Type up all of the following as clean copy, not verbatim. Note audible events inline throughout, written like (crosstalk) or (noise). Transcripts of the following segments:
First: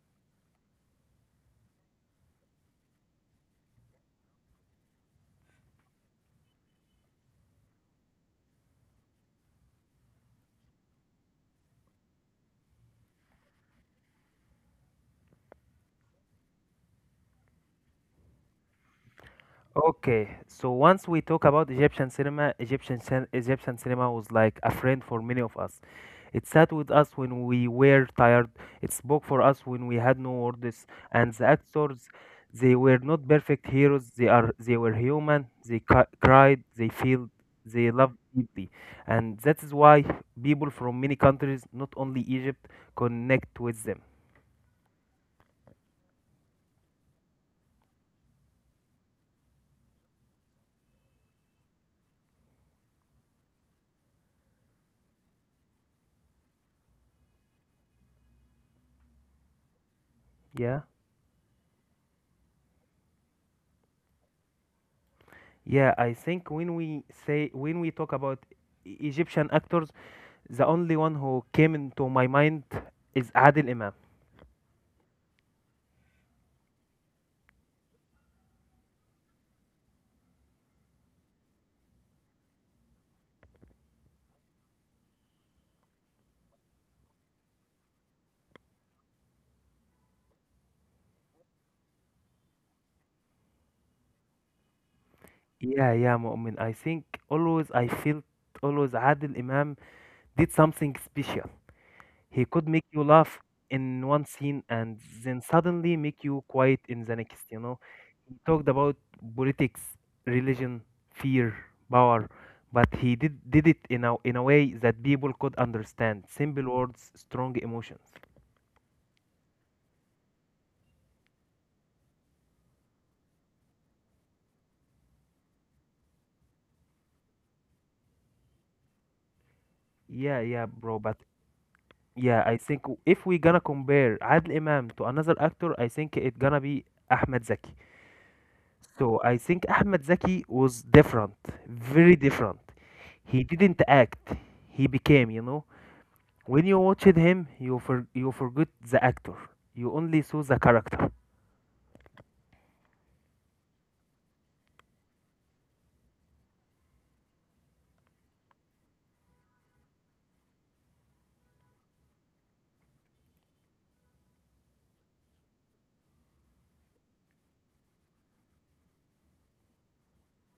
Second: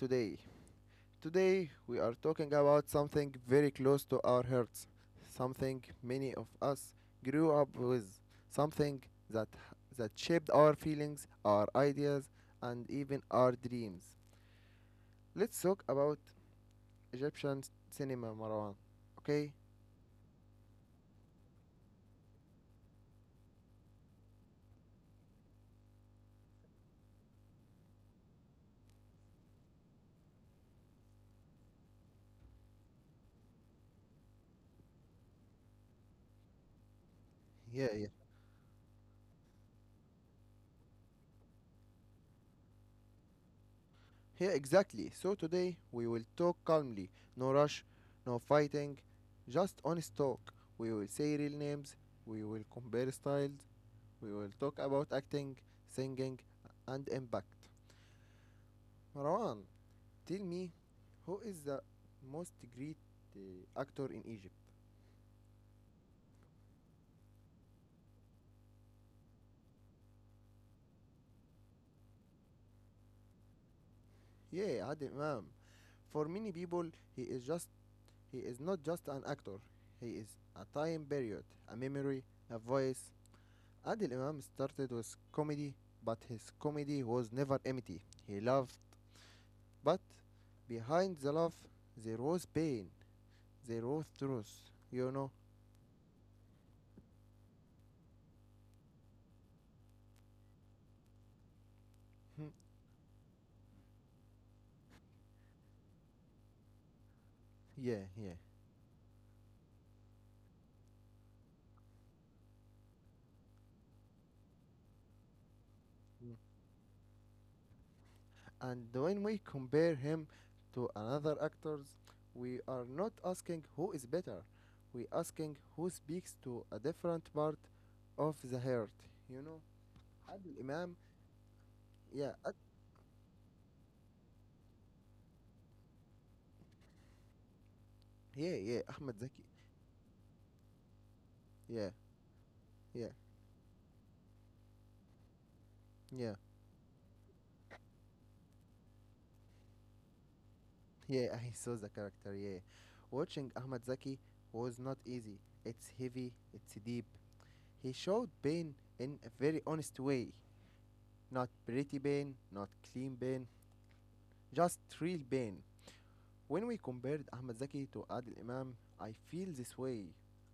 today. Today we are talking about something very close to our hearts, something many of us grew up with, something that that shaped our feelings, our ideas, and even our dreams. Let's talk about Egyptian cinema, Marwan. Okay? Okay, so once we talk about Egyptian cinema, Egyptian cinema was like a friend for many of us. It sat with us when we were tired. It spoke for us when we had no words. And the actors, they were not perfect heroes. They were human. Cried. They felt. They loved deeply, and that is why people from many countries, not only Egypt, connect with them. Yeah, exactly. So today we will talk calmly, no rush, no fighting, just honest talk. We will say real names, we will compare styles, we will talk about acting, singing, and impact. Marwan, tell me, Yeah, who is the most great actor in Egypt? yeah. I think when we talk about Egyptian actors, the only one who came into my mind is Adil Imam. Yeah, Adel Imam. For many people, he is just he is not just an actor. He is a time period, a memory, a voice. Adil Imam started with comedy, but his comedy was never empty. He loved, but behind the love, there was pain, there was truth, you know? Yeah, yeah, Mu'min. I think always I felt always Adil Imam did something special. He could (laughs) make you laugh in one scene and then suddenly make you quiet in the next, you know. Yeah, He yeah. talked about politics, religion, fear, power, but he did it in a way that people could understand. Mm. Simple words, strong emotions. And when we compare him to another actors, we are not asking who is better. We asking who speaks to a different part of the heart, you know? Yeah, yeah, Adil bro. Imam, But yeah. yeah, I think if we gonna compare Adel Imam to another actor, I think it gonna be Ahmed Zaki. Yeah, yeah, So Ahmed I Zaki, think Ahmed Zaki was different, yeah, very different. yeah, He didn't act, he became, you know. yeah. When you watched him, you forgot the actor. You only saw the character. Yeah, (laughs) I saw the character, yeah. Watching Ahmad Zaki was not easy. It's heavy, it's deep. He showed pain in a very honest way. Not pretty pain, not clean pain, just real pain. When we compared Ahmad Zaki to Adil Imam, I feel this way.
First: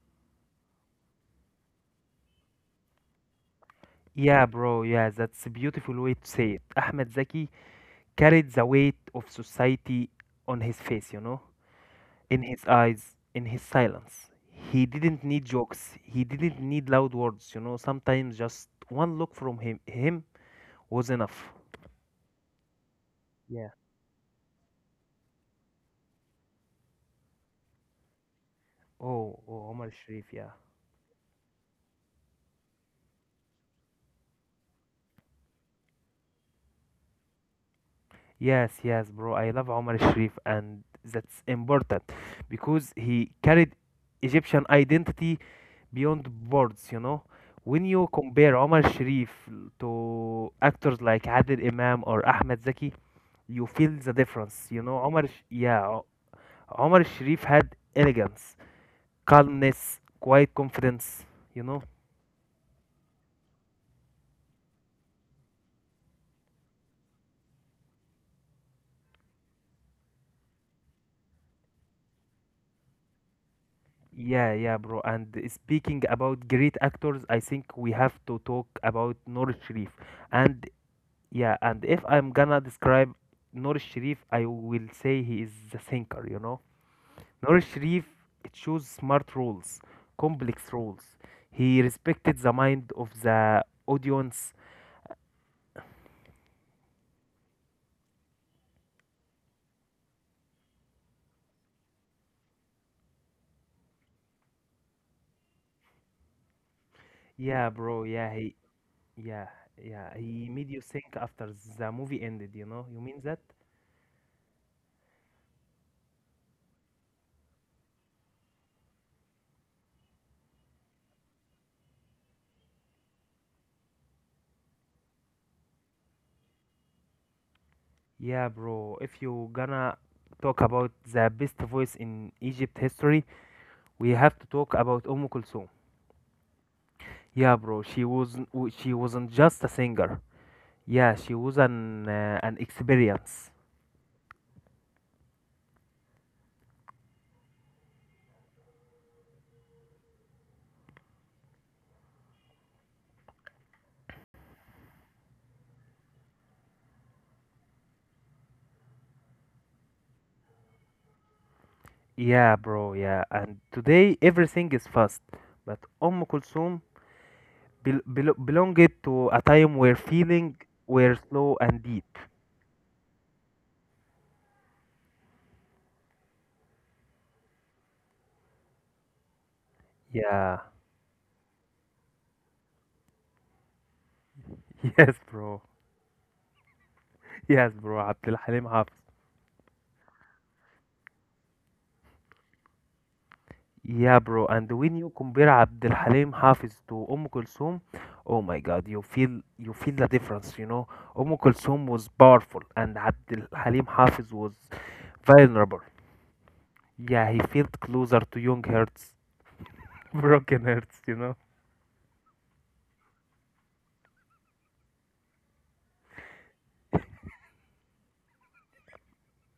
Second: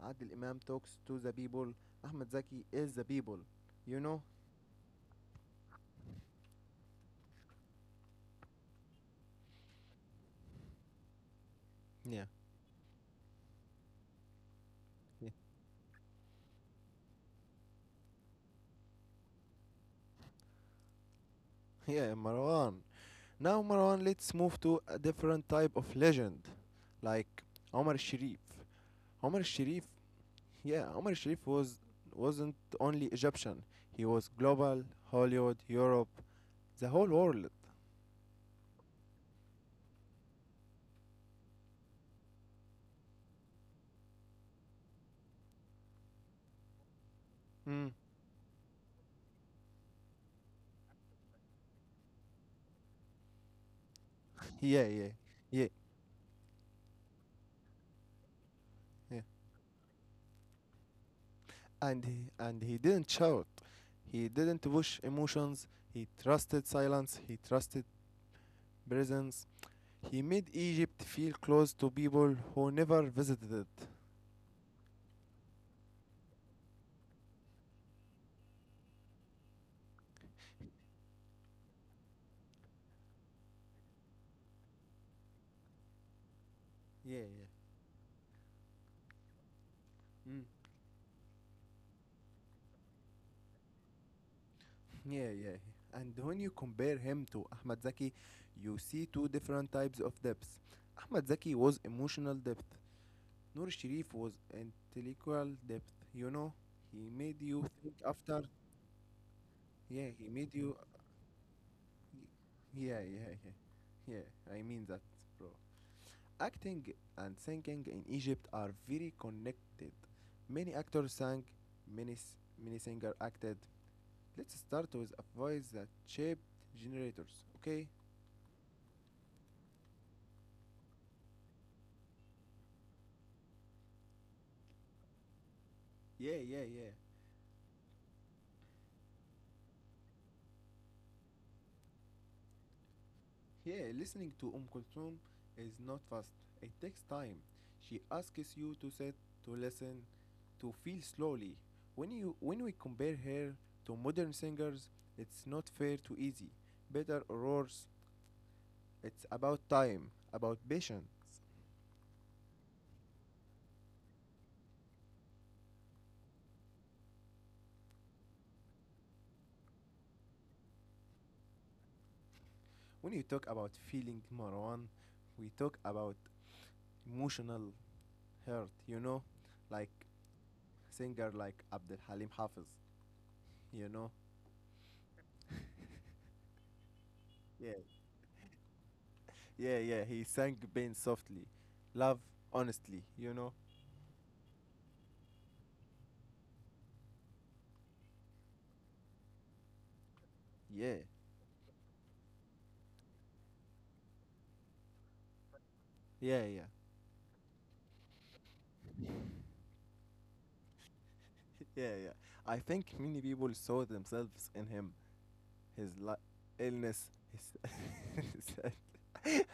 Adil Imam talks to the people, Ahmad Zaki is the people. You know? Yeah, bro, yeah, that's a beautiful way to say it. Ahmed Zaki carried the weight of society on his face, you know, Yeah. in his eyes, in his silence. He didn't Yeah, need jokes. He didn't need loud words. You know, sometimes just one look from him was enough. (laughs) yeah, Marwan. Now, Yeah. Marwan, let's move to a different type of legend, like Omar Sharif. Omar Oh, oh, Sharif, Omar Sharif. Yeah. yeah, Omar Sharif wasn't only Egyptian. He was global, Hollywood, Europe, the whole world. Yes, yes, bro. I love Omar Sharif, and that's important because he carried Egyptian identity beyond words. You know, when Mm. you compare Omar Sharif to actors like Adil Imam or Ahmed Zaki, you feel the difference. Yeah, You know, yeah, yeah, Omar Sharif had elegance, yeah. calmness, quiet confidence, you know? And he didn't shout. He didn't push emotions. He trusted silence. He trusted presence. He made Egypt feel close to people who never visited it. Yeah, yeah, bro. And speaking about great actors, I think we have to talk about Noor Sharif. And yeah, and if I'm gonna describe Noor Sharif, I will say he is the thinker, you know? Yeah, Noor Sharif chose smart roles, yeah. Mm. complex roles. He respected the mind of the audience. Yeah, yeah. And when you compare him to Ahmad Zaki, you see two different types of depths. Ahmad Zaki was emotional depth. Noor Sharif was intellectual depth. You know, he made you Yeah, think bro. After. Yeah, Yeah, yeah, he he made made you. you think after the movie ended, you know? Yeah, You mean yeah, that? yeah. Yeah, I mean that, bro. Acting and singing in Egypt are very connected. Many actors sang, many, s- many singers acted. Let's start with a voice that shaped generators, okay? Yeah, bro, if you gonna talk about the best voice in Egypt history, we have to talk about Kulthum. Yeah, yeah, yeah. Yeah, bro, she wasn't just a singer. Yeah, she was an experience. Yeah, listening to Kulthum is not fast. It takes time. She asks you to sit, to listen, to feel slowly. When we compare her to modern singers, it's not fair to easy. Better or worse, it's about time, about patience. Yeah, bro, yeah. And today everything is fast, but Kulthum belonged to a time where feeling were slow and deep. When you talk about feeling, Marwan, we talk about emotional hurt, you know? Like Yeah. (laughs) singer like Abdul Halim Hafiz, you know? Yes, bro. Yes, Yeah. bro, عبد Halim حافظ. Yeah, yeah, he sang pain softly. Love honestly, you know? Yeah, bro, and when you compare عبد Halim حافظ to Kulthum, oh my God, you feel the difference, you know. Yeah, Kulthum was powerful, and عبد Halim حافظ was vulnerable. yeah, yeah, Yeah, he felt closer to young hearts, (laughs) broken hearts, you know. (laughs) yeah, yeah. I think many people saw themselves in him. His illness, his. (laughs) Said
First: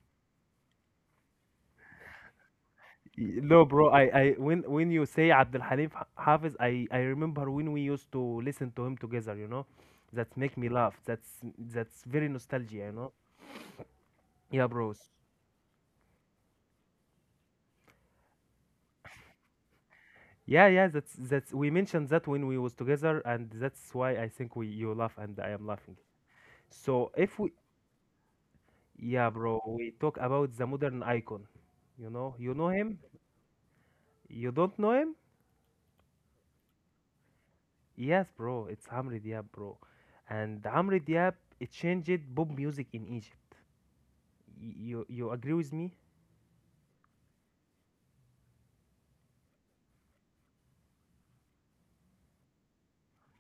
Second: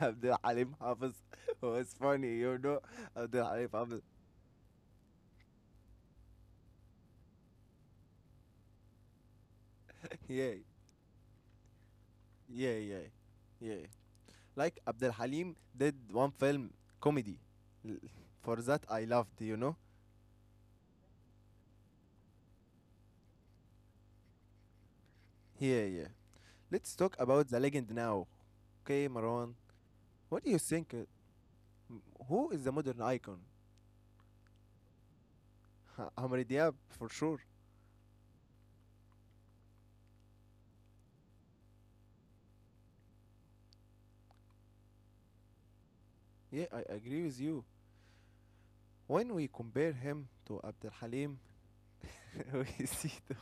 Abdul Halim Hafiz (laughs) was funny, you know? Abdul No, Halim bro, I, Hafiz. (laughs) I when you say عبد حافظ, I remember when we used to listen to him together, you know. That Yeah, make me laugh. That's very nostalgia, yeah, you yeah, know. yeah. Yeah, Like bros. Abdul Halim did one film, comedy. L- For that, I loved, you know? Yeah, yeah, that's we mentioned that when we was together and that's why I think we you laugh and I am Yeah, laughing. yeah. Let's So talk if about we the legend now, okay, yeah, Marwan? bro, we talk What do about you the think? Modern icon. M- Who You is know the modern him? icon? You don't know him? (laughs) Amr Diab, for sure. Yes, bro, it's Amri Diab, bro. And Amri Diab it changed pop music in Egypt. You you agree with me? Yeah, I agree with you. When we compare him to Abdul Halim, (laughs) we see the...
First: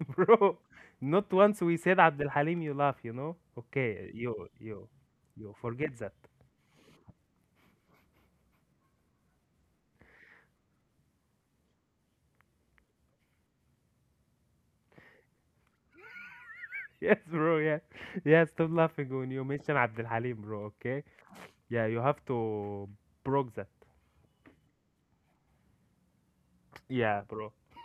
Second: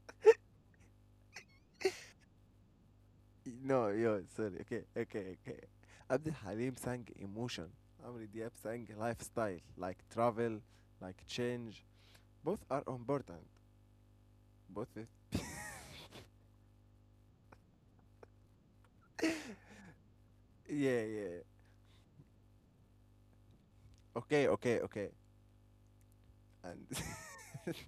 (laughs) Bro, not once we said Abdul Halim you laugh, you know? (laughs) No, Okay, yo, you sorry. Okay, you okay, you okay. forget that. Abdul Halim sang emotion. Amr Diab sang lifestyle, like travel, like change. Both are important. Both. (laughs) Yes, bro. Yeah, yeah. Stop laughing when you mention Abdul Halim, bro. Yeah, Okay. yeah. Yeah, you have to broke that. Okay, okay, okay. And Yeah, bro. (laughs)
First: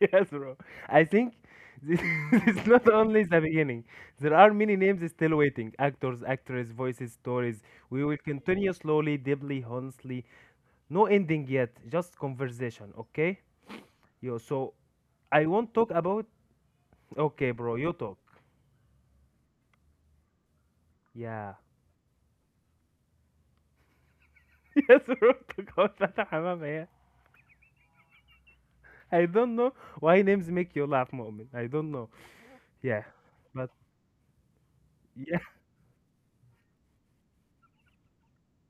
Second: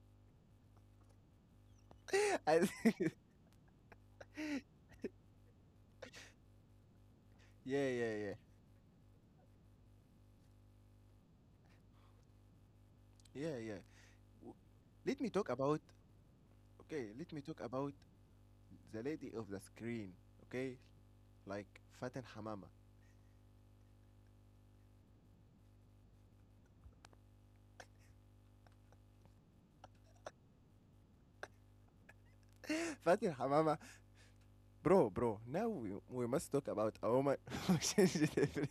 Yes, bro. I think this (laughs) (laughs) this is and not (laughs) only the beginning. There are many names still waiting. Actors, actresses, voices, stories. yeah, We yeah, will yeah, continue slowly, deeply, honestly. No ending yet. Just conversation. Okay. yeah, yeah. Yo. W- So, Let me I talk won't about. talk about. Okay, let me Okay, talk bro. You about talk. the lady of the screen, okay? Yeah. Like Fatin Hamama. (laughs) Yes, bro. Talk about Fatah Hamam. (laughs) I don't know why names make you laugh, Mu'min. I don't know. (laughs) Yeah, Fatin but Hamama, bro, yeah, now we must talk about a woman (laughs) who changed everything.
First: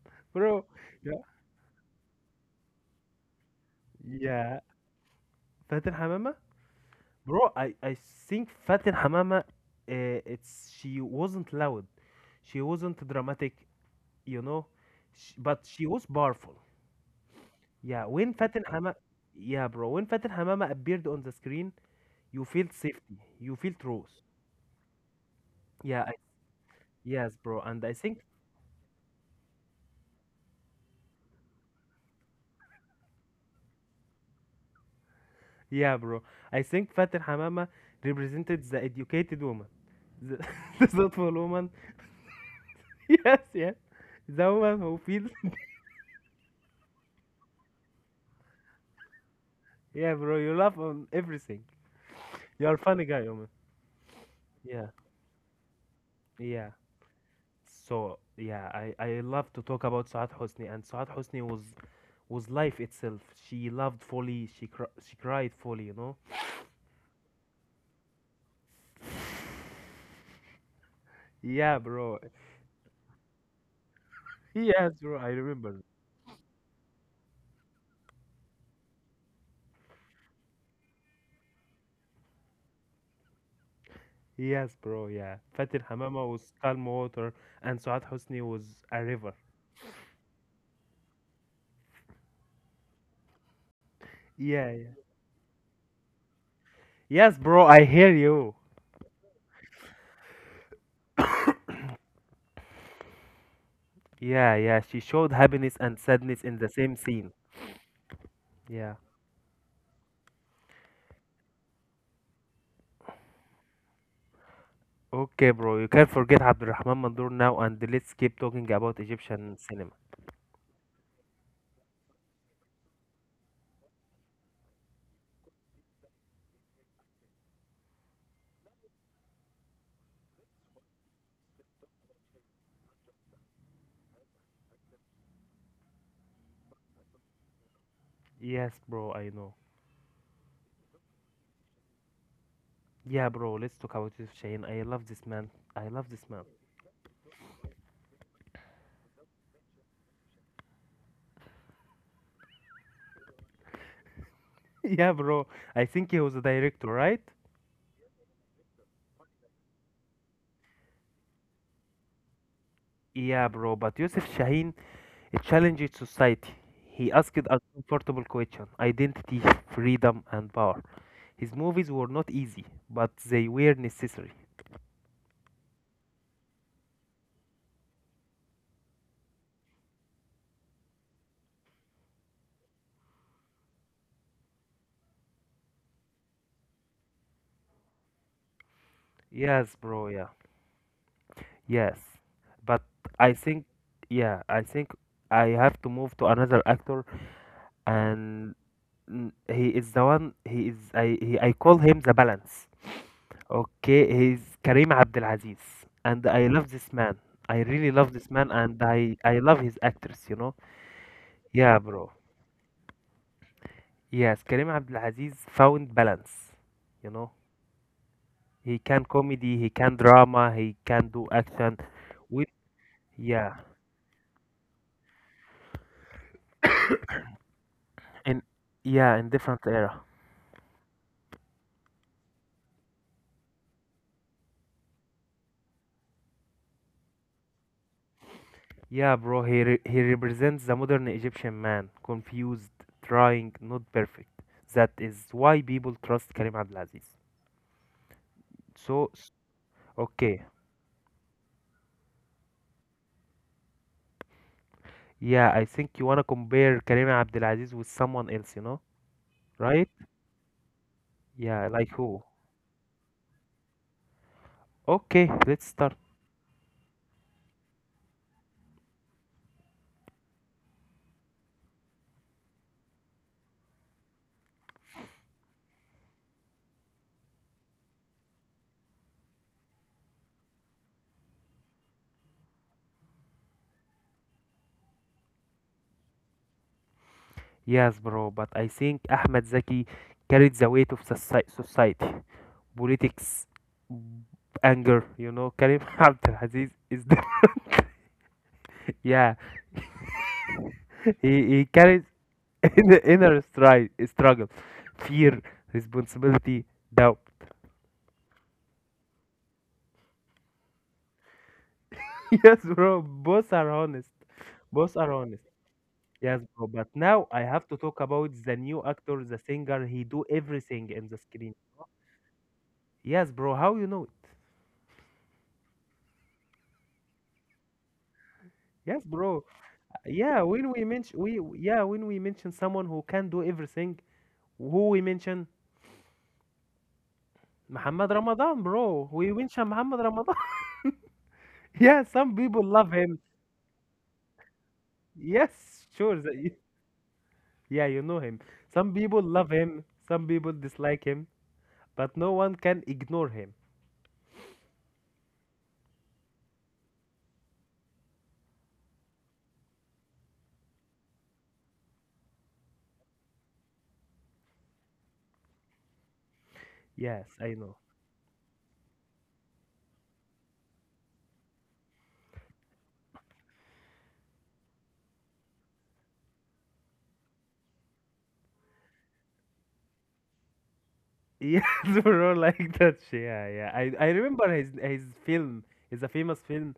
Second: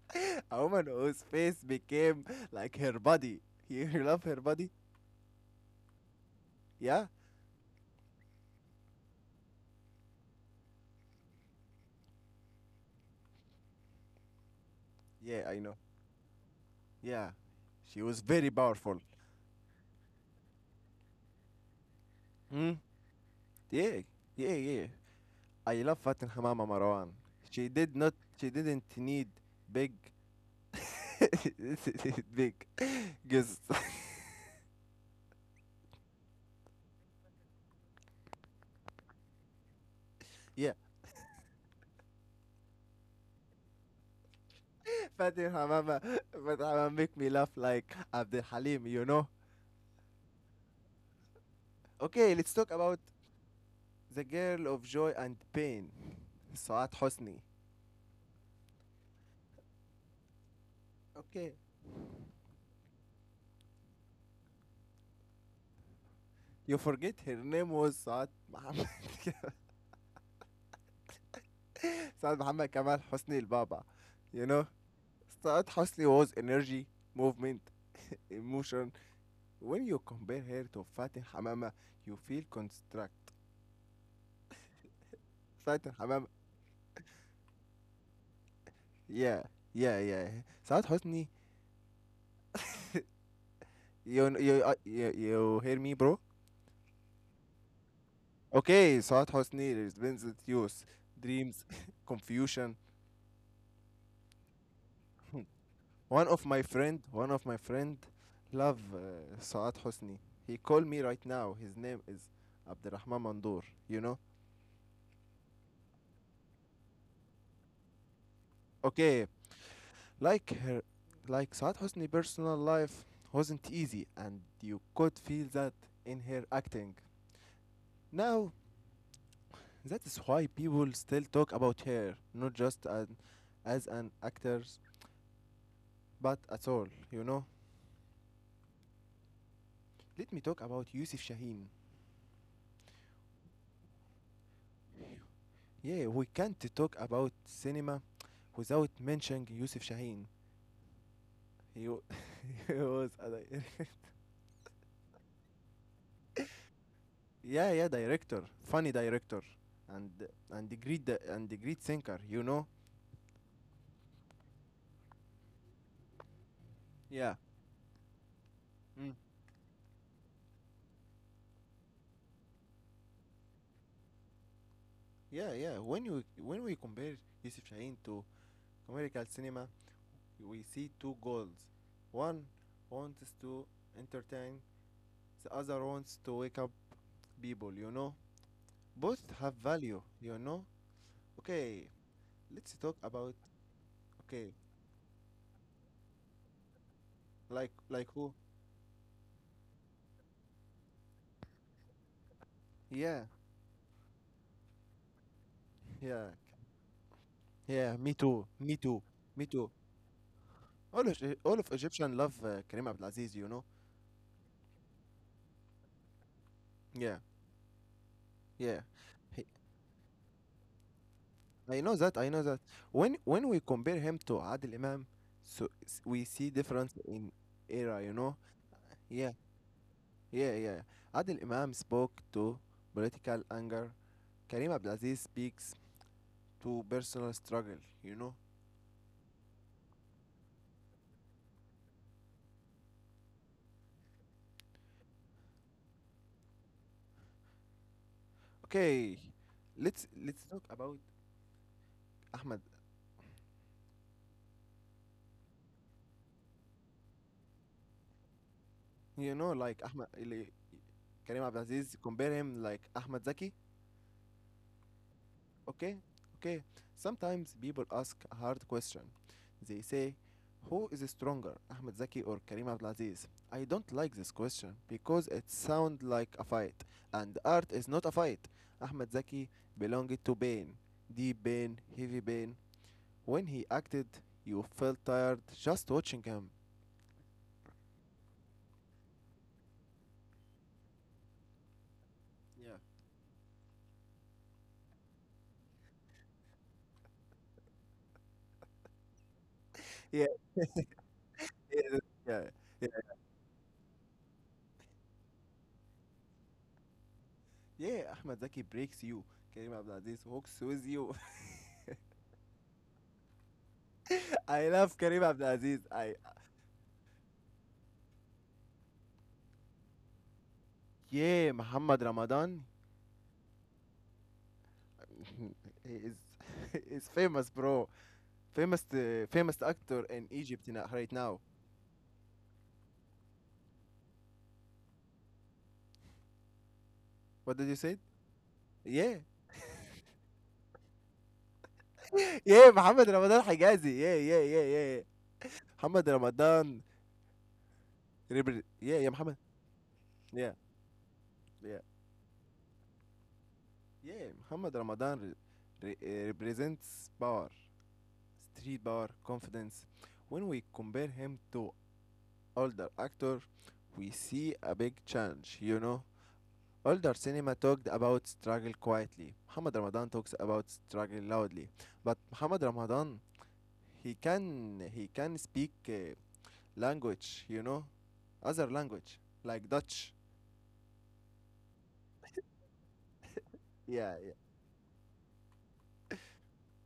(laughs) A bro. woman Yeah, whose face became like her body. You love her yeah. body? Fatin Hamama, Yeah? bro. I think Fatin Hamama, it's she wasn't loud, she wasn't dramatic, you know, sh Yeah, I but know. she was powerful. Yeah. She Yeah, was when very Fatin Hamama, powerful. yeah, bro. When Fatin Hamama appeared on the screen, you feel Hmm? safety, you feel Yeah, truth. yeah, yeah. I love Yeah, I, Fatin Hamama, Marwan. yes, bro. She And I did not, think she didn't need big, (laughs) big girls. yeah, bro. I think Fatih Hamama represented the educated woman. The, (laughs) Yeah, (laughs) the thoughtful woman. (laughs) Yes, yes. The woman who feels. Fatih Hamama, but Hamama make me laugh like Abdel Halim, you know. (laughs) Yeah, bro. You laugh on everything. Okay, let's talk You're a about funny guy, woman. the girl of Yeah, joy and pain, yeah. Saad Hosni. So, yeah, I love to talk about Saad Hosni. And Saad Hosni Okay, was life itself. She loved fully. She cried fully, you know? you forget her name was Saad Muhammad, Yeah, (laughs) bro. (laughs) Saad Muhammad Kamal Hosni El Baba. You know, Yes, bro. I Saad remember. Hosni was energy, movement, emotion. When you compare her to Fatih Hamama, you feel construct. Yes, bro. Yeah. Fatih Fatih Hamama Hamama, was calm water and Saad Hosni was a river. yeah, yeah, yeah. Saad Hosni, you, you, Yeah, uh, yeah. you, you hear me, bro? Yes, bro, I hear you. Okay, Saad Hosni represents youth, dreams, (laughs) confusion. Yeah, yeah. She showed happiness and sadness in the same scene. One of my friend, love Yeah. Saad Hosni. He called me right now. His name is Abdurrahman Mandoor. You know. Okay, bro. You can't forget Abdulrahman Mandur now, and let's keep talking about Okay, Egyptian cinema. like her, like Saad Hosni personal life wasn't easy, and you could feel that in her acting. Now, that is why people still talk about her, not just an, as an actor, but at all. You know. Yes, bro, I know. Let me talk about Yusuf Shaheen. Yeah, bro, let's talk about Yusuf Shahin. I love this man. I love Yeah, this we man. can't talk about cinema without mentioning Yusuf Shaheen. He, wa- (laughs) he (laughs) Yeah, bro. I think he was a director, right? (laughs) yeah, yeah, director, funny director, and and the and the great thinker, you know. Yeah, bro. But Yusuf Shahin It challenged society. He Yeah. asked uncomfortable questions: Mm. identity, freedom, and power. His movies were not easy, but they were necessary. Yeah, yeah. When we compare Yusuf Shaheen to commercial cinema, we see two goals. One wants to entertain, the other wants to wake up people, you know. Both have Yes, value, bro, yeah. you know. Okay, Yes. let's But talk I about. think, yeah, Okay. I think I have to move to another actor, Like who? and mm, he is the one, he is, I, he, I call him the balance. Yeah, Okay, he's Kareem Abdelaziz, and yeah, I love this man. I really yeah. love Me this too. man, Me and too. I Me love too. his actress, you know? All of Yeah, bro. Egyptian love Kareem Abdulaziz. You know. Yes, Kareem Abdul Aziz found balance. You Yeah, know, he yeah. can He, comedy, he can drama, he can do action. I know that. I know With that. When yeah, we compare him to Adil Imam, we see difference in era. You know. and yeah, in Yeah, different era. yeah, yeah. Adil Imam spoke to political anger. Kareem Abdulaziz speaks to personal struggle. You know. Yeah, bro, he represents the modern Egyptian man, confused, trying, not perfect. That is why people trust Kareem Abdul Aziz. So, Okay, let's okay, let's talk about Ahmed. yeah, I think you wanna compare Kareem Abdul Aziz with someone else, you know, You know, like right? Ahmed, like Karim Yeah, like Abdulaziz, who? compare him like Ahmed Zaki. Okay, let's start. Okay, okay. Sometimes people ask a hard question. They say, "Who is stronger, Ahmed Zaki or Karim Abdulaziz?" I don't like this question because it sounds like a fight, and art is not a fight. Ahmed Zaki belonged to pain, deep pain, heavy pain. When he acted, you felt tired just watching him. Yes, bro, but I think Ahmed Zaki carried the weight of society, Yeah. politics, b- anger, you know. Karim (laughs) Abdelaziz is the, (laughs) yeah, Yeah, he carries yeah, (laughs) yeah. Inner struggle, fear, responsibility, doubt. (laughs) Yeah, Ahmed Zaki breaks you. Kareem Abdul Aziz walks with you. Yes, bro, both are honest. (laughs) I Both love are Kareem honest. Abdul Aziz. I Yes, bro, but now I have to talk about the new actor, the singer. He do everything in the yeah, screen. Muhammad Ramadan Yes, bro, how you know it? (laughs) he is (laughs) he is famous, bro. Famous Yes, bro. famous actor in Egypt right now. Yeah, when we mention someone who can do everything, who we mention What did you say? Muhammad Ramadan, bro. Yeah, We mention Muhammad Ramadan. (laughs) Yeah, some people yeah, love Muhammad him. Ramadan Hijazi. Yeah, yeah, yeah, yeah, yeah. Yes, Muhammad sure. Ramadan. Yeah, you know him. Some Yeah, yeah, people Muhammad. love him, some people Yeah, dislike him, yeah, but no one can ignore him. yeah. Muhammad Ramadan represents power, street power, confidence. When we compare him to older actor, we see a big change, you know? Older Yes, cinema I know. talked about struggle quietly. Muhammad Ramadan talks about struggle loudly. But Muhammad Ramadan, he can he can speak language, you know? Other language like Dutch. Yes, (laughs) bro, like that shit. Yeah, yeah. I Yeah, I yeah. remember his film. It's a famous film,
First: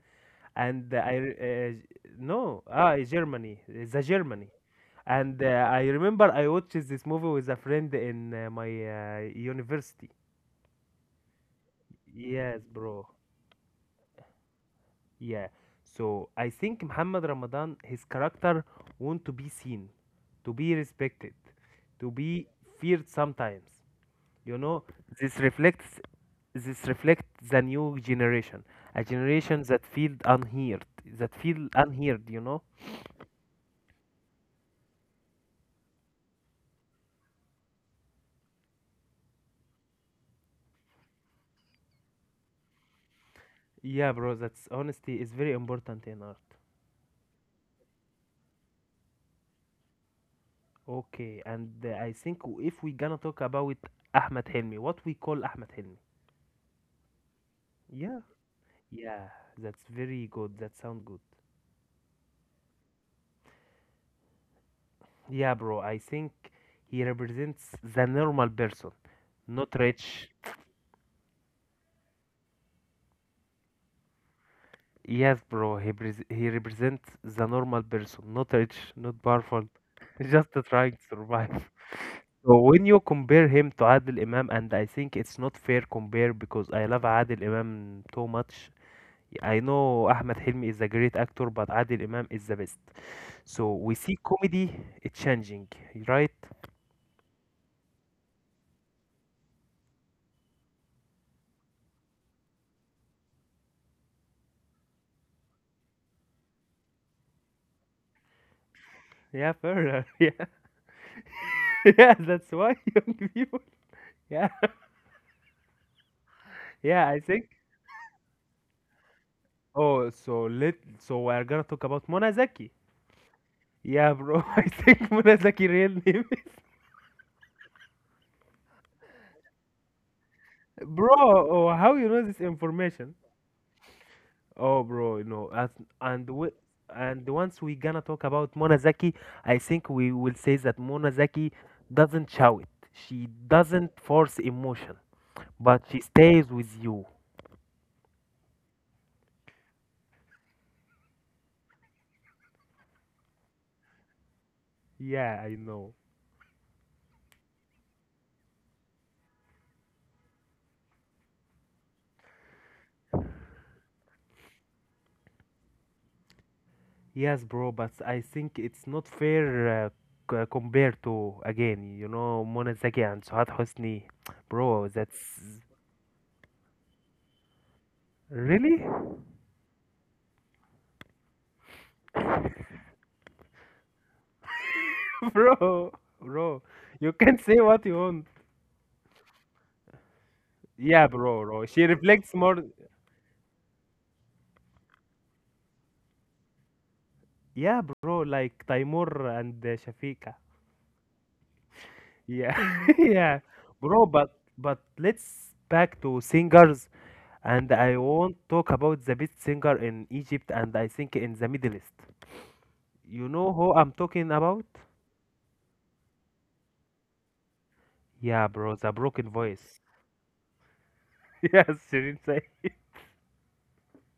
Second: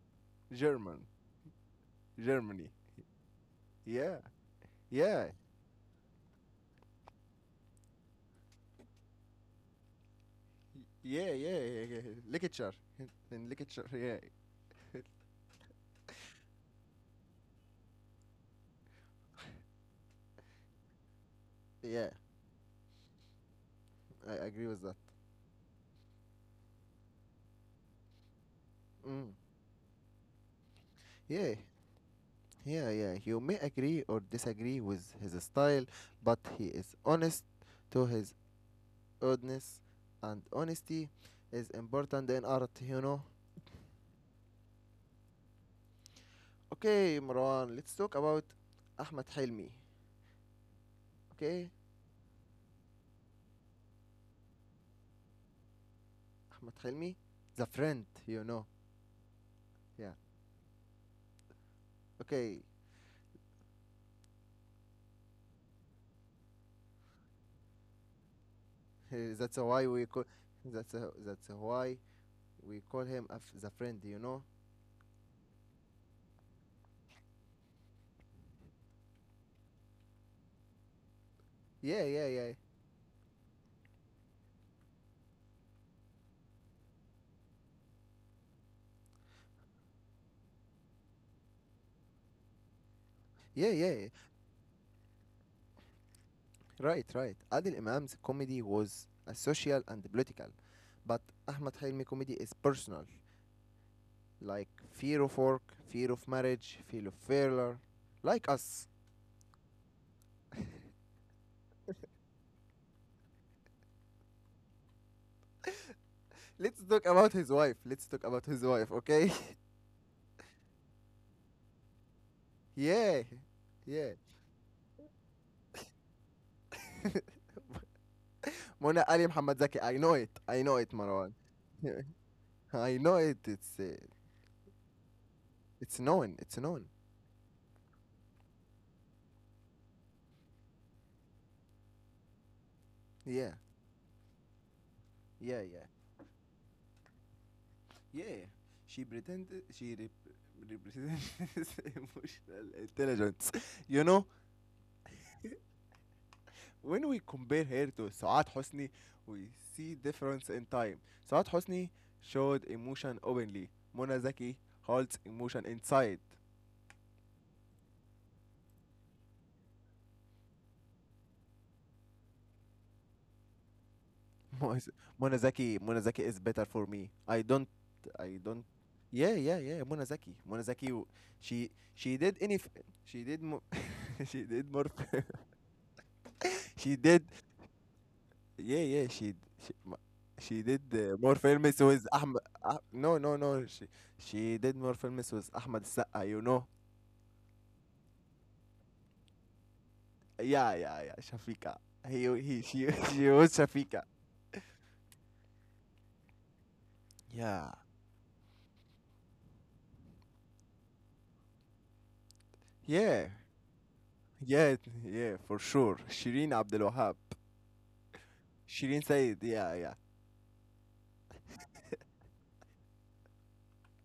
and German, no, Germany. ah, Germany, the Yeah. Germany. Yeah. And I remember I watched this movie with a friend in my university. Yeah, yeah, yeah, yeah. Yes, Literature. bro. (laughs) In literature, yeah. Yeah. So I think Muhammad Ramadan, his character want to be seen, to be respected, to Yeah, be feared sometimes. I You agree with know, that. this reflects this reflects the new generation, a Mm. generation that Yeah. feel unheard, you know? Yeah, yeah. You may agree or disagree with his style, but he is honest to his audience, and honesty is important in art, you know. Yeah, bro, that's honesty is very important in art. Okay, Marwan, let's talk about Ahmed Hilmi. Okay, Okay, and I think if we gonna talk about Ahmed Helmi, what we call Ahmed Helmi. Ahmed Hilmi, the friend, Yeah. you know. Yeah, that's Yeah. very good. That sound good. Okay, Yeah, bro, I think he represents the normal person, (laughs) that's not why we rich. call that's why we call him a the friend, you know. Yes, bro, he represents the normal person, not rich, not powerful, (laughs) just trying to survive. Yeah, yeah, yeah, So when you compare him to Adil Imam, and I think it's not fair compare because I love Adil Imam too much, I know Ahmed Hilmi is a great actor, but Adil Imam is the best. So yeah, we yeah. see comedy changing, right? Right, right. Adil Imam's comedy was a social and political, but Ahmad Hilmi's comedy is personal, like fear of work, fear of marriage, fear of failure, like us. Yeah, further. (laughs) Yeah, (laughs) yeah. That's why (laughs) young people. Yeah, Let's yeah. talk I about think. his wife. Let's talk about his wife, okay? Oh, so let. So we're gonna talk about Mona Zaki. (laughs) Yeah, Yeah, yeah. bro. (laughs) I think Mona Zaki real name. Mona Ali Muhammad Zaki, I know it. I know (laughs) it, Bro, Marwan. oh, how you know this (laughs) I information? know it. Oh, bro, you know, as, It's and known. we, It's known. and once we gonna talk about Monazaki, I think we will say that Monazaki doesn't shout. She Yeah, doesn't force emotion, yeah, but yeah. she stays with you. Yeah, she represents (laughs) emotional intelligence. You know, Yeah, I know. when we compare her to Saad Hosni, we see difference in time. Saad Hosni showed emotion openly. Mona Zaki holds emotion inside. Yes, bro, but I think it's not fair compared to again, you know, Monazaki and Suhad Hosni. (laughs) Mo- Bro, that's Mona Zaki, Mona Zaki is better for me. I don't. really, Yeah, yeah, yeah. Mona Zaki, Mona Zaki. She did any. She did. (laughs) She did more. (laughs) bro, bro. (laughs) she You did can say what you want. yeah, yeah, she she, m- she did Yeah, more bro, bro. She films with reflects Ahmed. more. Ah no, no, no. She did more films with Ahmed Saqa. You know? Yeah, bro, like Taimur and Shafika. Yeah, yeah, yeah. Shafika. He Yeah, (laughs) she (laughs) yeah, she was bro. Shafika. But let's back to singers, and Yeah, I won't talk about the best singer in Egypt and I think in the Middle East. You yeah, know who I'm talking about? yeah, yeah. For sure. Shireen Abdul Wahab. Yeah, bro, the Shireen broken Said. voice. Yeah, (laughs) yeah, Yes, Shirin say.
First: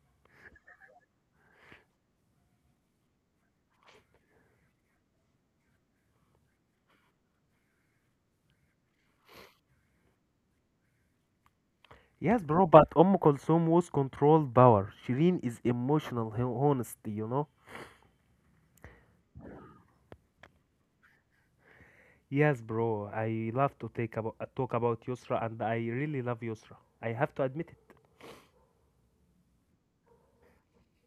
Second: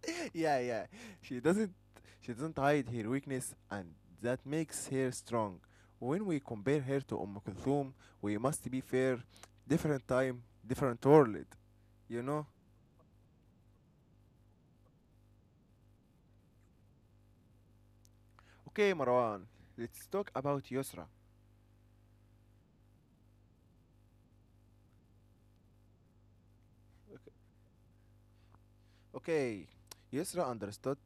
(laughs) yeah, yeah. She doesn't she doesn't hide her weakness, and that makes her strong. When we compare her to Kulthum, we must be fair different time, different world. You Yes, know? bro, but Kulthum was controlled power. Shirin is emotional honesty, you know. Okay, Marwan, let's talk about Yusra. Yes, bro, I love to talk about Yusra, and I really love Yusra. I have to admit it. Okay, Yusra understood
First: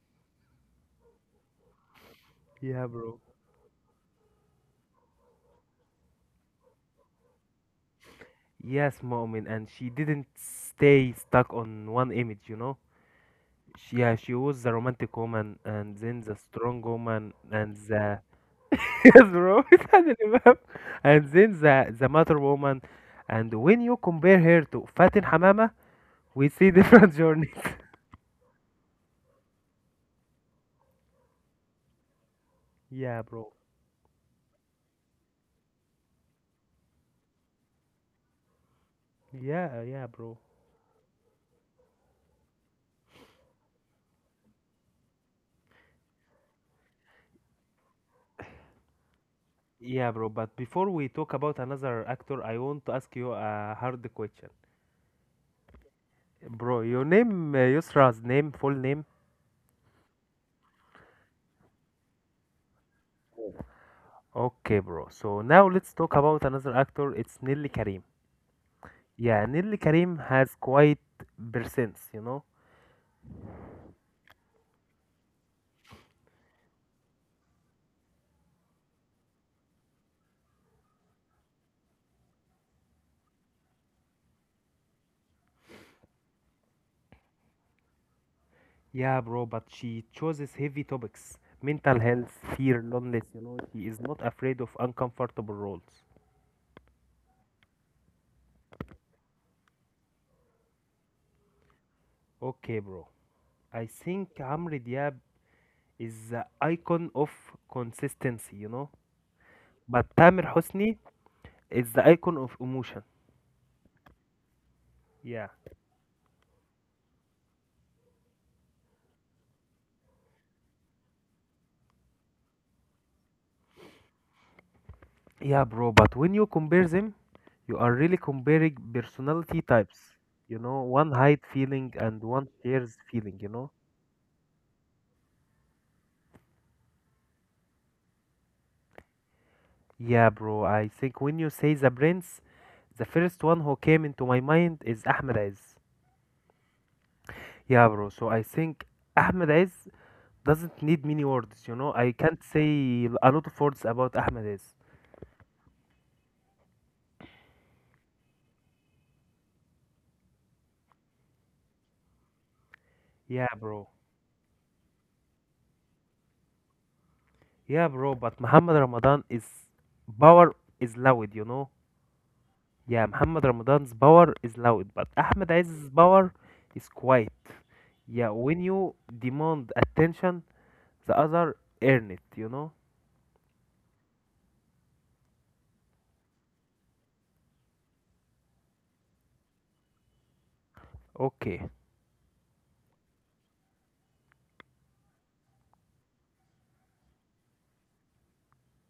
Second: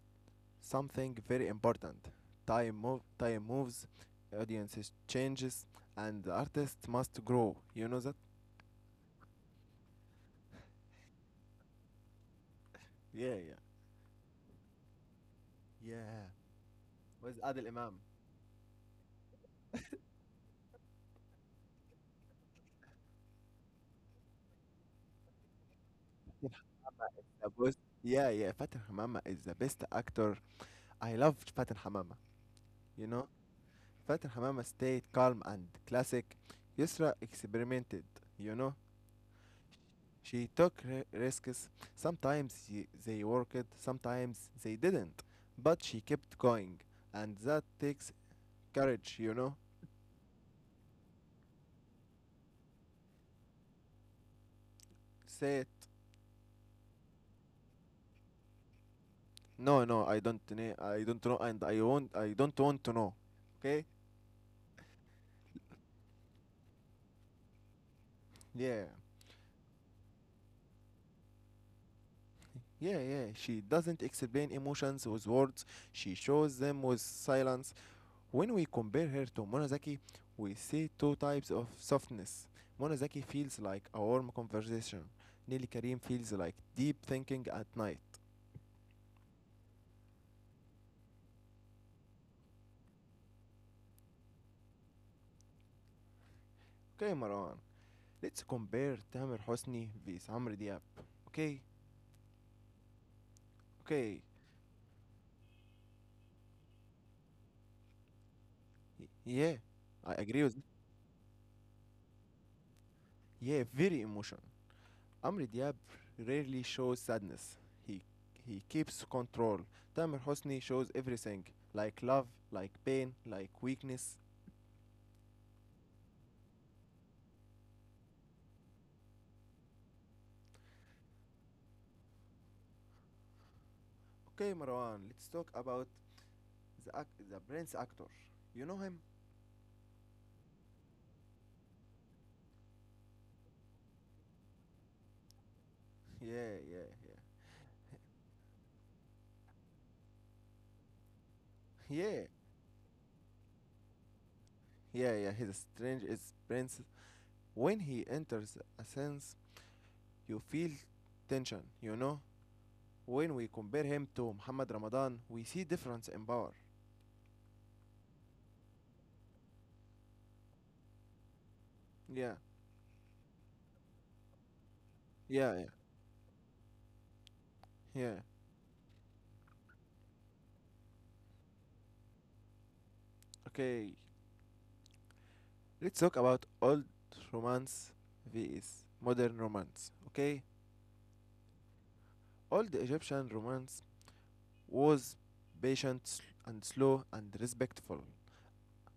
something very important. Yeah, bro. Time moves, audiences changes, and the artist must grow. You know that? Yes, Mu'min, and she didn't stay stuck on one image, you know? Yeah, yeah. She, yeah, she was the romantic woman, and then Yeah. the strong woman, With Adil and Imam. the... (laughs) Yes, bro, (laughs) it's an imam. And then the mother woman. And when you compare her to Fatin Hamama, we Fatin see different (laughs) journeys. Hamama. Yeah, yeah. Fatin Hamama is the best actor. I love Fatin Hamama. You Yeah, know, bro. Fatin Hamama stayed calm and classic. Yusra experimented. You know, Yeah, yeah, bro. She took risks. Sometimes they worked, sometimes they didn't. But she kept going. And that takes courage, you know? Yeah, bro, but before we talk about another actor, I want to ask you a hard question. Say it. Bro, your name, Yusra's name, full name. No, no, I don't know. I don't know and I don't want to know. Okay? Okay, bro. So now let's talk about another actor. It's Nelly Karim. Yeah. Yeah, Nelly Karim has quite presence, you know. Yeah, yeah. She doesn't explain emotions with words. She shows them with silence. When we compare her to Monozaki, we see two types of softness. Monozaki feels like a warm conversation. Nili Karim feels like deep thinking at night. Yeah, bro, but she chooses heavy topics: mental health, fear, loneliness. You know, she is not afraid of uncomfortable roles. Okay, Marwan, let's compare Tamer Hosni with Amr Diab. Okay, Okay, bro. I okay, think Amr Diab is the icon of consistency, you know. Yeah, But I agree Tamer with. Hosni is the icon of emotion. Yeah, very emotional. Amr Yeah. Diab rarely shows sadness. He he keeps control. Tamer Hosni shows everything, like love, like pain, like weakness. Yeah, bro. But when you compare them, you are really comparing personality types. You know, one hide feeling and one shares feeling, you know? Okay, Marwan, let's talk about the prince actor. You know him? Yeah, bro, I think when you say the brands, the first one who came into my mind is Ahmed Aziz. Yeah, yeah, yeah. Yeah, bro, so I think Ahmed Aziz doesn't need many words, you know? I Yeah, can't say a lot of words about Ahmed Aziz. yeah, yeah. He's strange. Is prince. When he enters a sense, you feel tension. You know. When we Yeah, compare bro. him to Muhammad Ramadan, we see difference in power. Yeah, bro, but Muhammad Ramadan is power is loud, you know? Yeah, Yeah, Muhammad Ramadan's power is loud, but Ahmed yeah, yeah, Aziz's power is quiet. yeah. Yeah, when you demand attention, the other earn it, you know? Okay, let's talk about old romance vs modern romance. Okay, Okay. old Egyptian romance was patient and slow and respectful.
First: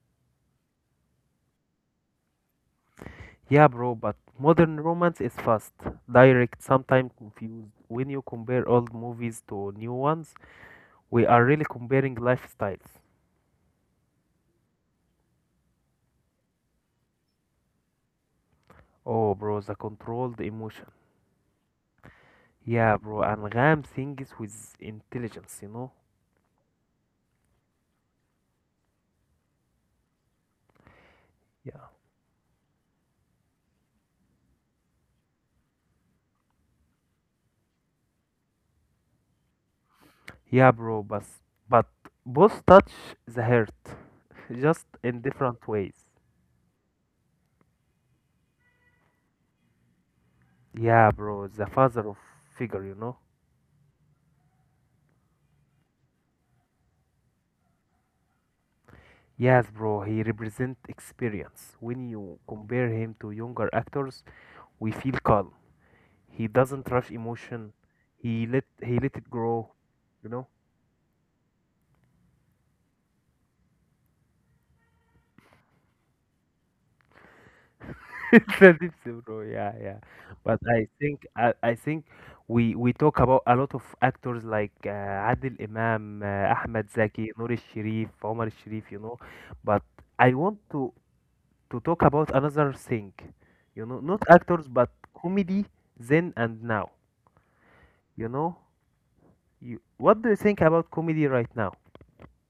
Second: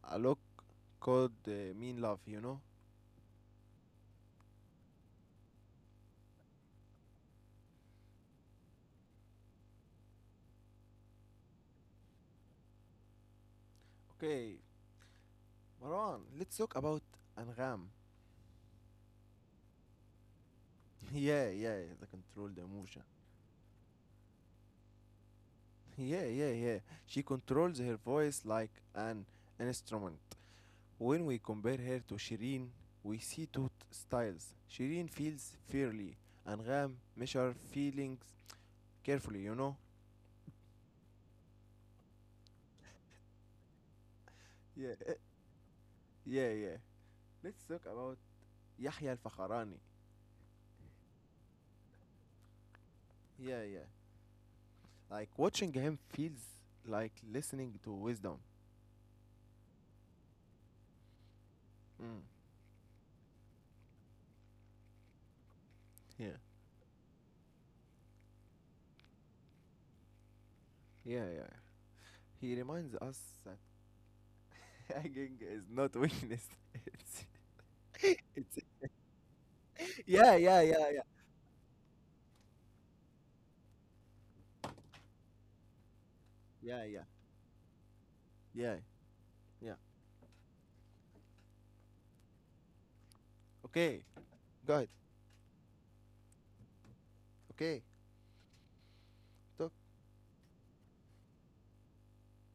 A lot could mean love. Yeah, bro, but modern romance is fast, direct, sometimes confused. When you compare old movies to new ones, we are really comparing lifestyles. Okay, Marwan, let's talk about Angham. Oh, bro, the controlled emotion. (laughs) Yeah, yeah, the control the Yeah, emotion. bro, and Ram sings with intelligence, you know? (laughs) Yeah, yeah, yeah. She controls her voice like an instrument. When we compare Yeah. her to Shireen, we see two styles. Shireen feels fairly, Angham measure feelings carefully, you know? Yeah, bro, but both touch the heart, (laughs) just Yeah, in different ways. yeah, yeah. Let's talk about Yahya al Fakharani. Yeah, bro, the father of figure, you know? Yeah, yeah. Like watching him feels like listening to wisdom. Yes, bro, he represents experience. When Mm. you compare him to younger actors, we feel calm. Yeah. He doesn't rush emotion. He let it grow, you know. Yeah, yeah. Yeah. He reminds us that (laughs) nagging is not weakness. (laughs) It's (laughs) it's It's a deep bro. Yeah, yeah. yeah, yeah, But yeah, I yeah, think I, I think we talk about a lot of actors like Adil Imam, yeah, Ahmed yeah, Zaki, Noor Sharif, Omar yeah, Sharif, you know. yeah. But I want to talk about another thing, you Okay, know, not actors guys. but comedy then and now, Okay, you know. talk You, what do you think about comedy right now?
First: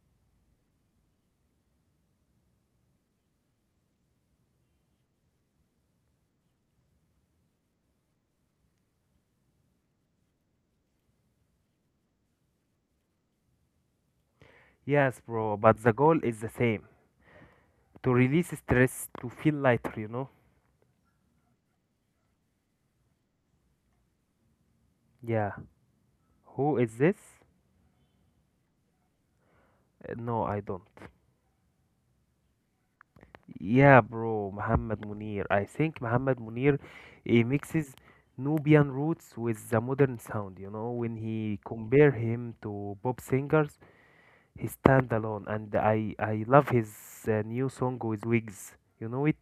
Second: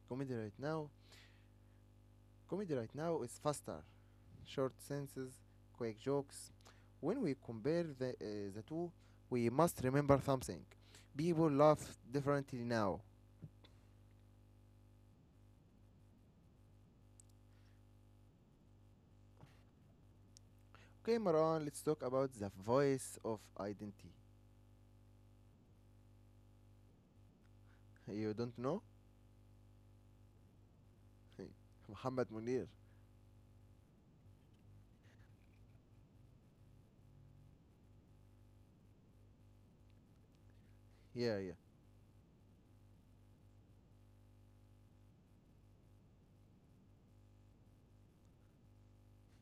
comedy right now. Comedy right now is faster, short sentences, quick jokes. When we compare the two, we must remember something. People laugh differently now. Yes, bro, but the goal is the same to release stress, to feel lighter, you know? Okay, Maran, let's talk about the voice of identity. Yeah. Who is this? You don't know? No, I don't. (laughs) Muhammad Munir. Yeah, bro, Muhammad Munir. I think Muhammad Munir he mixes Nubian roots with the modern sound, you know? When Yeah, yeah. he compare him to pop singers, he stand alone. And I love his new song with Wigs. You know it?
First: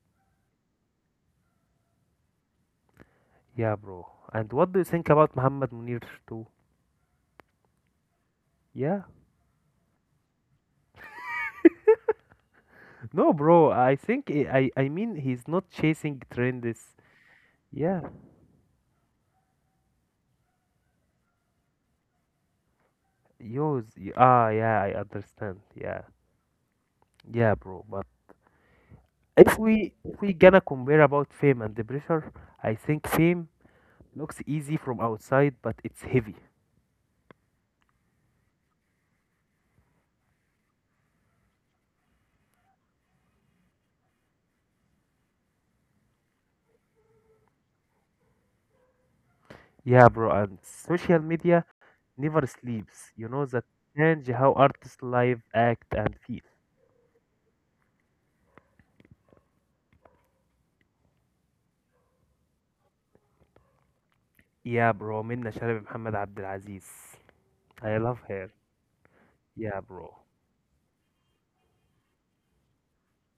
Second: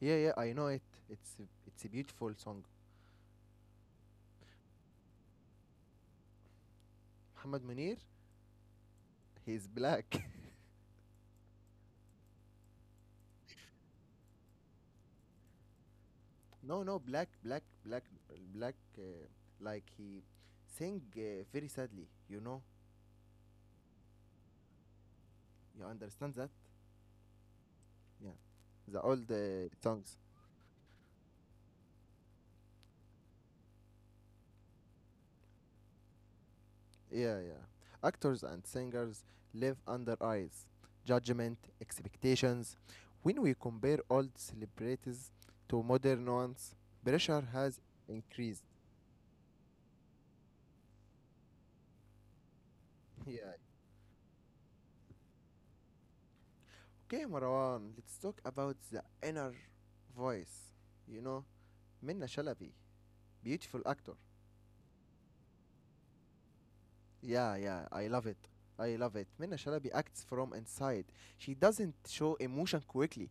Yeah, yeah, I know it. It's a beautiful song. Yeah, bro. And what do you think about Muhammad Munir too? Muhammad Munir, Yeah. he's black. No, bro, I think I mean he's not chasing (laughs) no, trends. no, black, black, Yeah, black, black. Like he sing very sadly. You know, yours. Ah, yeah, I understand. you Yeah, understand that? yeah, bro. But Yeah, the old if we songs. if we gonna compare about fame and the pressure, I think fame looks easy from outside, but it's heavy. Yeah, yeah. Actors and singers live under eyes, judgment, expectations. When we compare old celebrities to modern ones, pressure has increased. Yeah, bro. And social media never sleeps. You (laughs) know Yeah. that change how artists live, act, and feel. Okay, Marwan, let's talk about the inner voice. You know, Minna Shalabi, beautiful actor. Yeah, bro. Minna Shalib Muhammad Abdul Aziz. Yeah, yeah, I I love love it. her. I love it. Minna Yeah, Shalabi bro. acts from inside. She doesn't show emotion quickly.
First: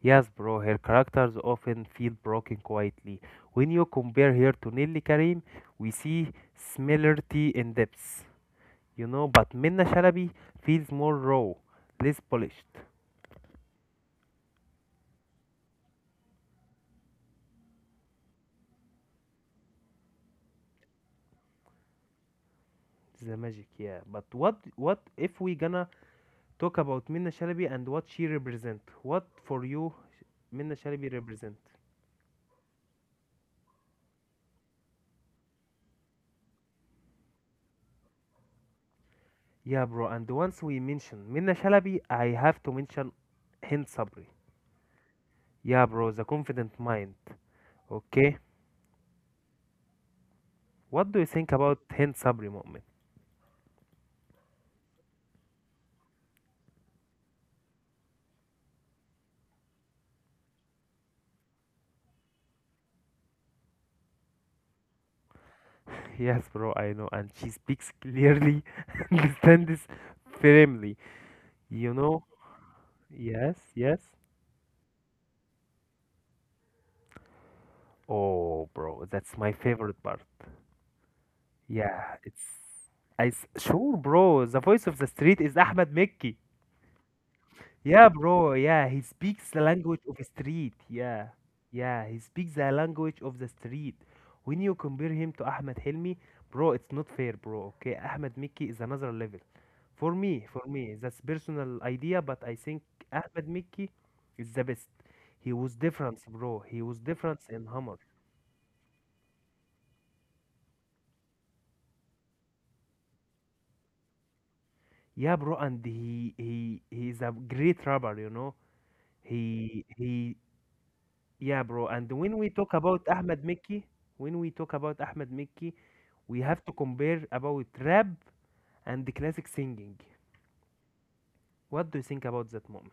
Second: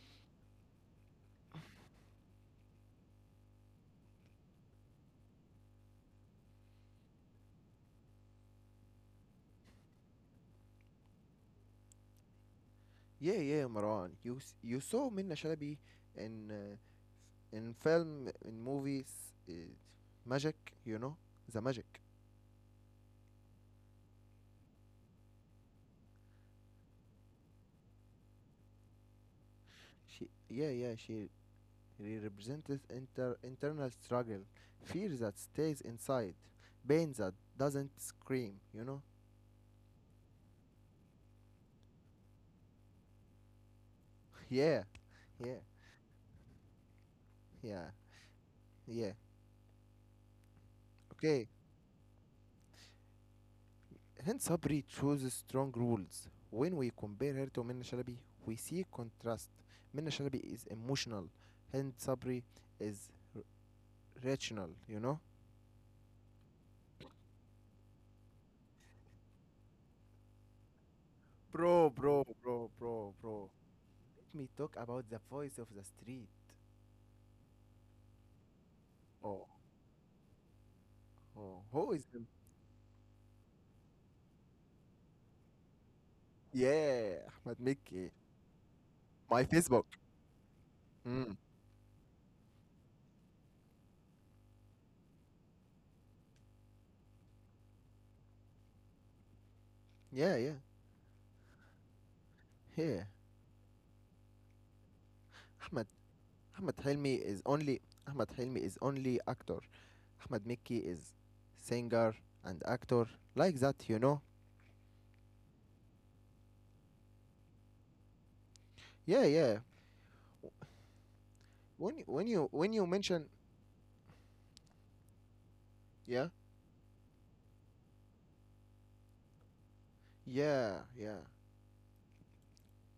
Yes, bro, her characters often feel broken quietly. When you compare her to Nelly Karim, we see similarity in depths, you know, but Minna Shalabi feels more raw, less polished. Yeah, yeah, Marwan. You saw Minna Shalabi in uh, in film in movies, uh, magic. You know, the magic. The magic, yeah. But what if we gonna talk about Minna Shalabi and what she represent? What for you She, yeah, Minna yeah, Shalabi she. represent? He represented internal struggle, fear that stays inside, pain that doesn't scream, you know? Yeah, bro, and once we mention Minna Shalabi, I have to mention Hind Sabri. (laughs) Yeah, yeah, Yeah, bro, the confident mind. yeah, Okay? yeah. What do you Okay, think about Hind Sabri Moment? hence Sabri chooses strong rules. When we compare her to Minna Shalabi, we see contrast. Minna Shalabi is emotional, hence Sabri is rational, you know? (laughs) Yes, bro, I know, and she speaks clearly, (laughs) understands firmly. Bro, You bro, know? bro, bro, bro. Yes, yes. Let me talk about the voice of the street. Oh, bro, that's Oh, my favorite part. oh, who is Yeah, him? it's. Sure, bro. The voice of the street is Ahmed Mekki. Yeah, Ahmed Mickey. Yeah, bro. Yeah, he My speaks the Facebook. language of the street. Mm. Yeah, yeah, he speaks the language of the street. When you compare him to Ahmed Helmi, bro, it's not fair, bro. Okay, Ahmed Mickey is another level. Yeah, yeah, For me, that's personal idea, but I think yeah. Ahmed Mickey is the best. He was Ahmed different, bro. Ahmed He was Helmi is different in only. Hammer. Ahmed Helmi is only actor. Ahmed Mickey is singer and actor like that, you know. Yeah, bro, and he's a great rapper, you know. Yeah, yeah. He yeah, bro. When you, And when when you we when talk you about mention Ahmed Mickey, when we talk about Ahmed Mickey, yeah, we have to compare about rap and classic singing. yeah, yeah. What do you think about that moment?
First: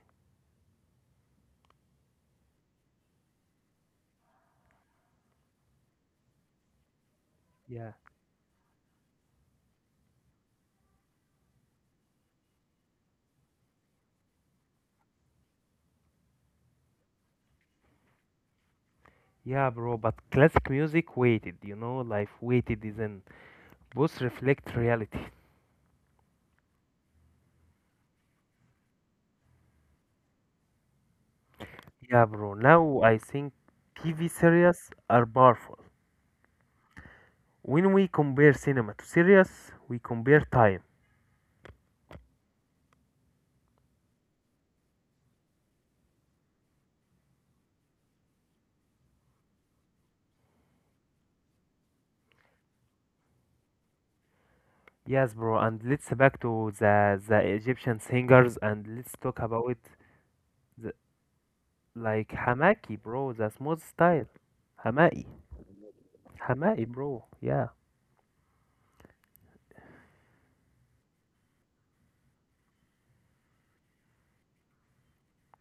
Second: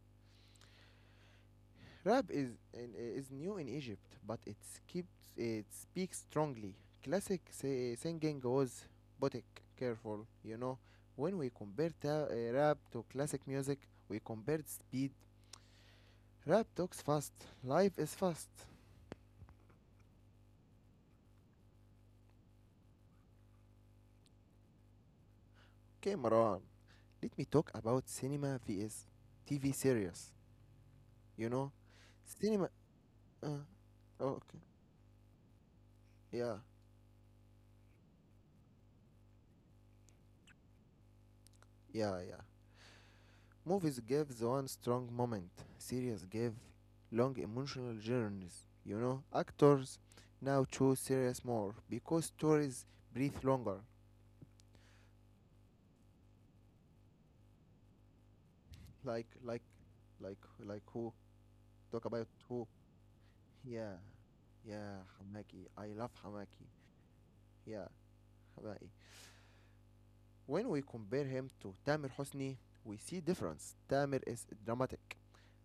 Rap is new in Egypt, but keeps it speaks strongly. Classic Yeah, singing was boutique careful, you know. When we compare rap to classic music, we compared speed. Rap talks fast, life is fast. yeah, bro. But classic music waited, you know, life waited isn't. Both reflect reality. Okay, Marwan, let me talk about cinema vs TV series. You know, Yeah, bro. cinema. Now I think Uh, oh, TV okay, series are powerful. yeah, When we compare cinema to series, we compare time. yeah, yeah. Movies give the one strong moment. Series give long emotional journeys. Actors now choose series more because stories breathe longer. Yes, bro. And let's back to the Egyptian singers and let's Like, talk like, about like, like the, who? Talk about like who? Hamaki, bro. The smooth Yeah, style. yeah, Hamai. Hamaki. I love Hamaki. Hamai, bro. Yeah. Yeah, Hamaki. When we compare him to Tamer Hosni, we see difference. Tamer is dramatic.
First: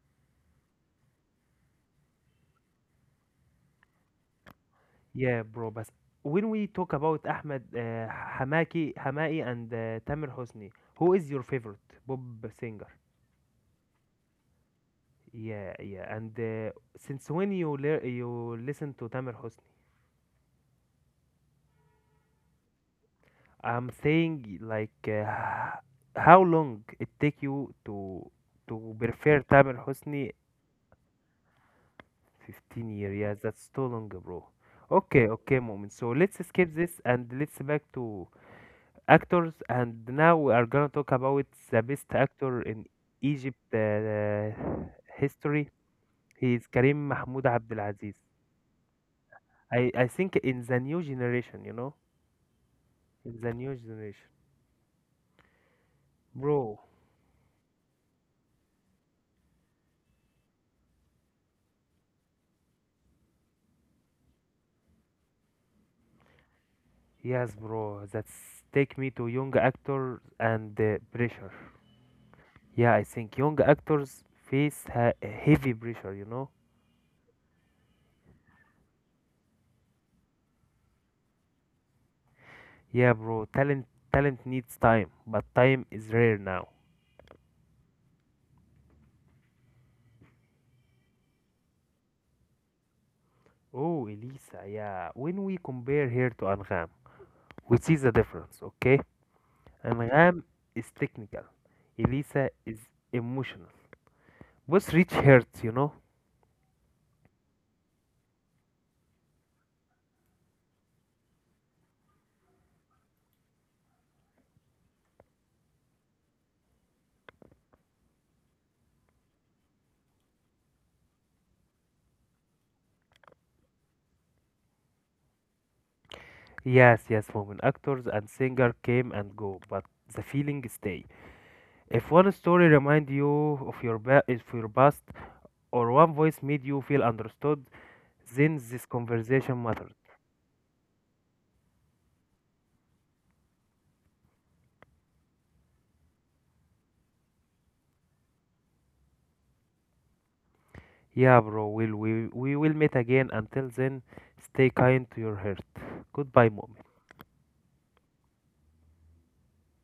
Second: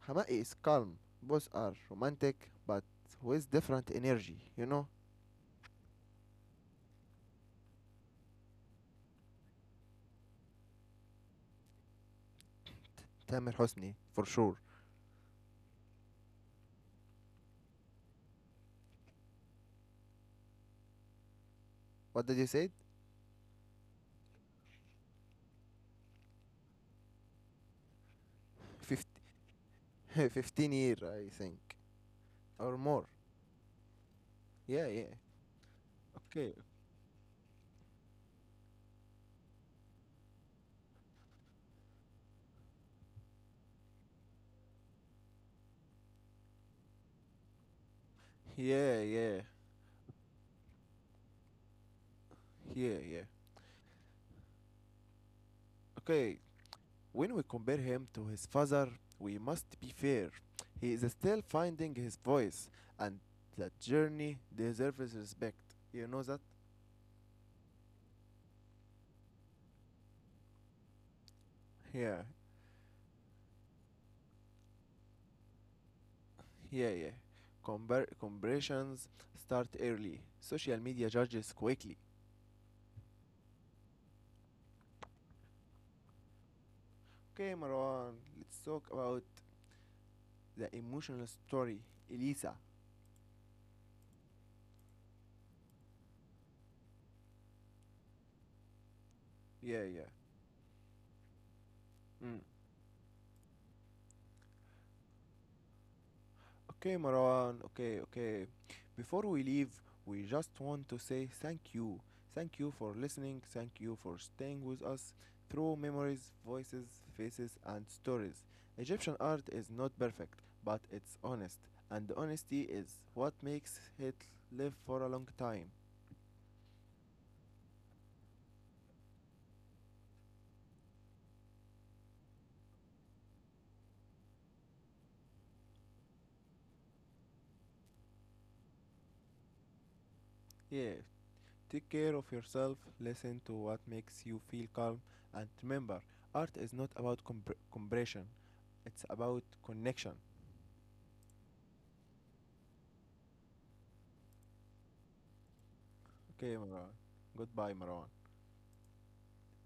Hamai is calm. Both are romantic, but with different energy. Yeah, bro. But when we talk about Ahmed Hamaki, Hamai, and Tamer Hosni, who is your favorite Bob singer? Tamer Hosni for sure. Yeah, yeah. And since when you lear you listen to Tamer Hosni, What did you say? I'm saying like how long it take you to 50, prefer Tamer (laughs) Hosni? 15 year, I think, or 15 more. years. Yeah, that's too long, bro. Yeah, yeah. Okay, okay, moment. So let's Okay. skip this and let's back to actors and now we are gonna talk about the best actor in Egypt history. He is Karim Mahmoud Abdelaziz. Yeah, yeah, I think in the new generation, you know, yeah, yeah. in the new generation. Okay. Bro, When we compare him to his father, we must be fair. He is still finding his voice, and that journey deserves respect. You know that? yes, bro, that's take me to young actors and pressure. Yeah, Yeah, I think young actors face heavy pressure, you know. yeah, yeah. Comparisons start early. Social media judges quickly. Yeah, bro, talent needs time, but time is rare now. Okay, Marwan, let's talk about the emotional story. Elisa. Oh, Elisa, yeah. When we compare her to Angam, we see the difference, okay? Yeah, yeah. Angham is technical. Mm. Elisa is emotional. Both reach hurts, you know? Okay, Marwan. Okay, okay. Before we leave, we just want to say thank you. Thank you for listening. Thank you for staying with us through memories, voices, faces, and stories. Egyptian art is not perfect, but it's honest. And honesty is what makes it live for a long time. Yes, yes, women actors and singer came and go, but the feeling stay. If one story remind you of your of your past, or one voice made you feel understood, then this conversation matters. Yeah, take care of yourself, listen to what makes you feel calm, and remember, art is not about compression, it's about connection. Yeah, bro, we will meet again. Until then, stay kind to your heart. Goodbye, Okay, mom. Maron. Goodbye, Maron.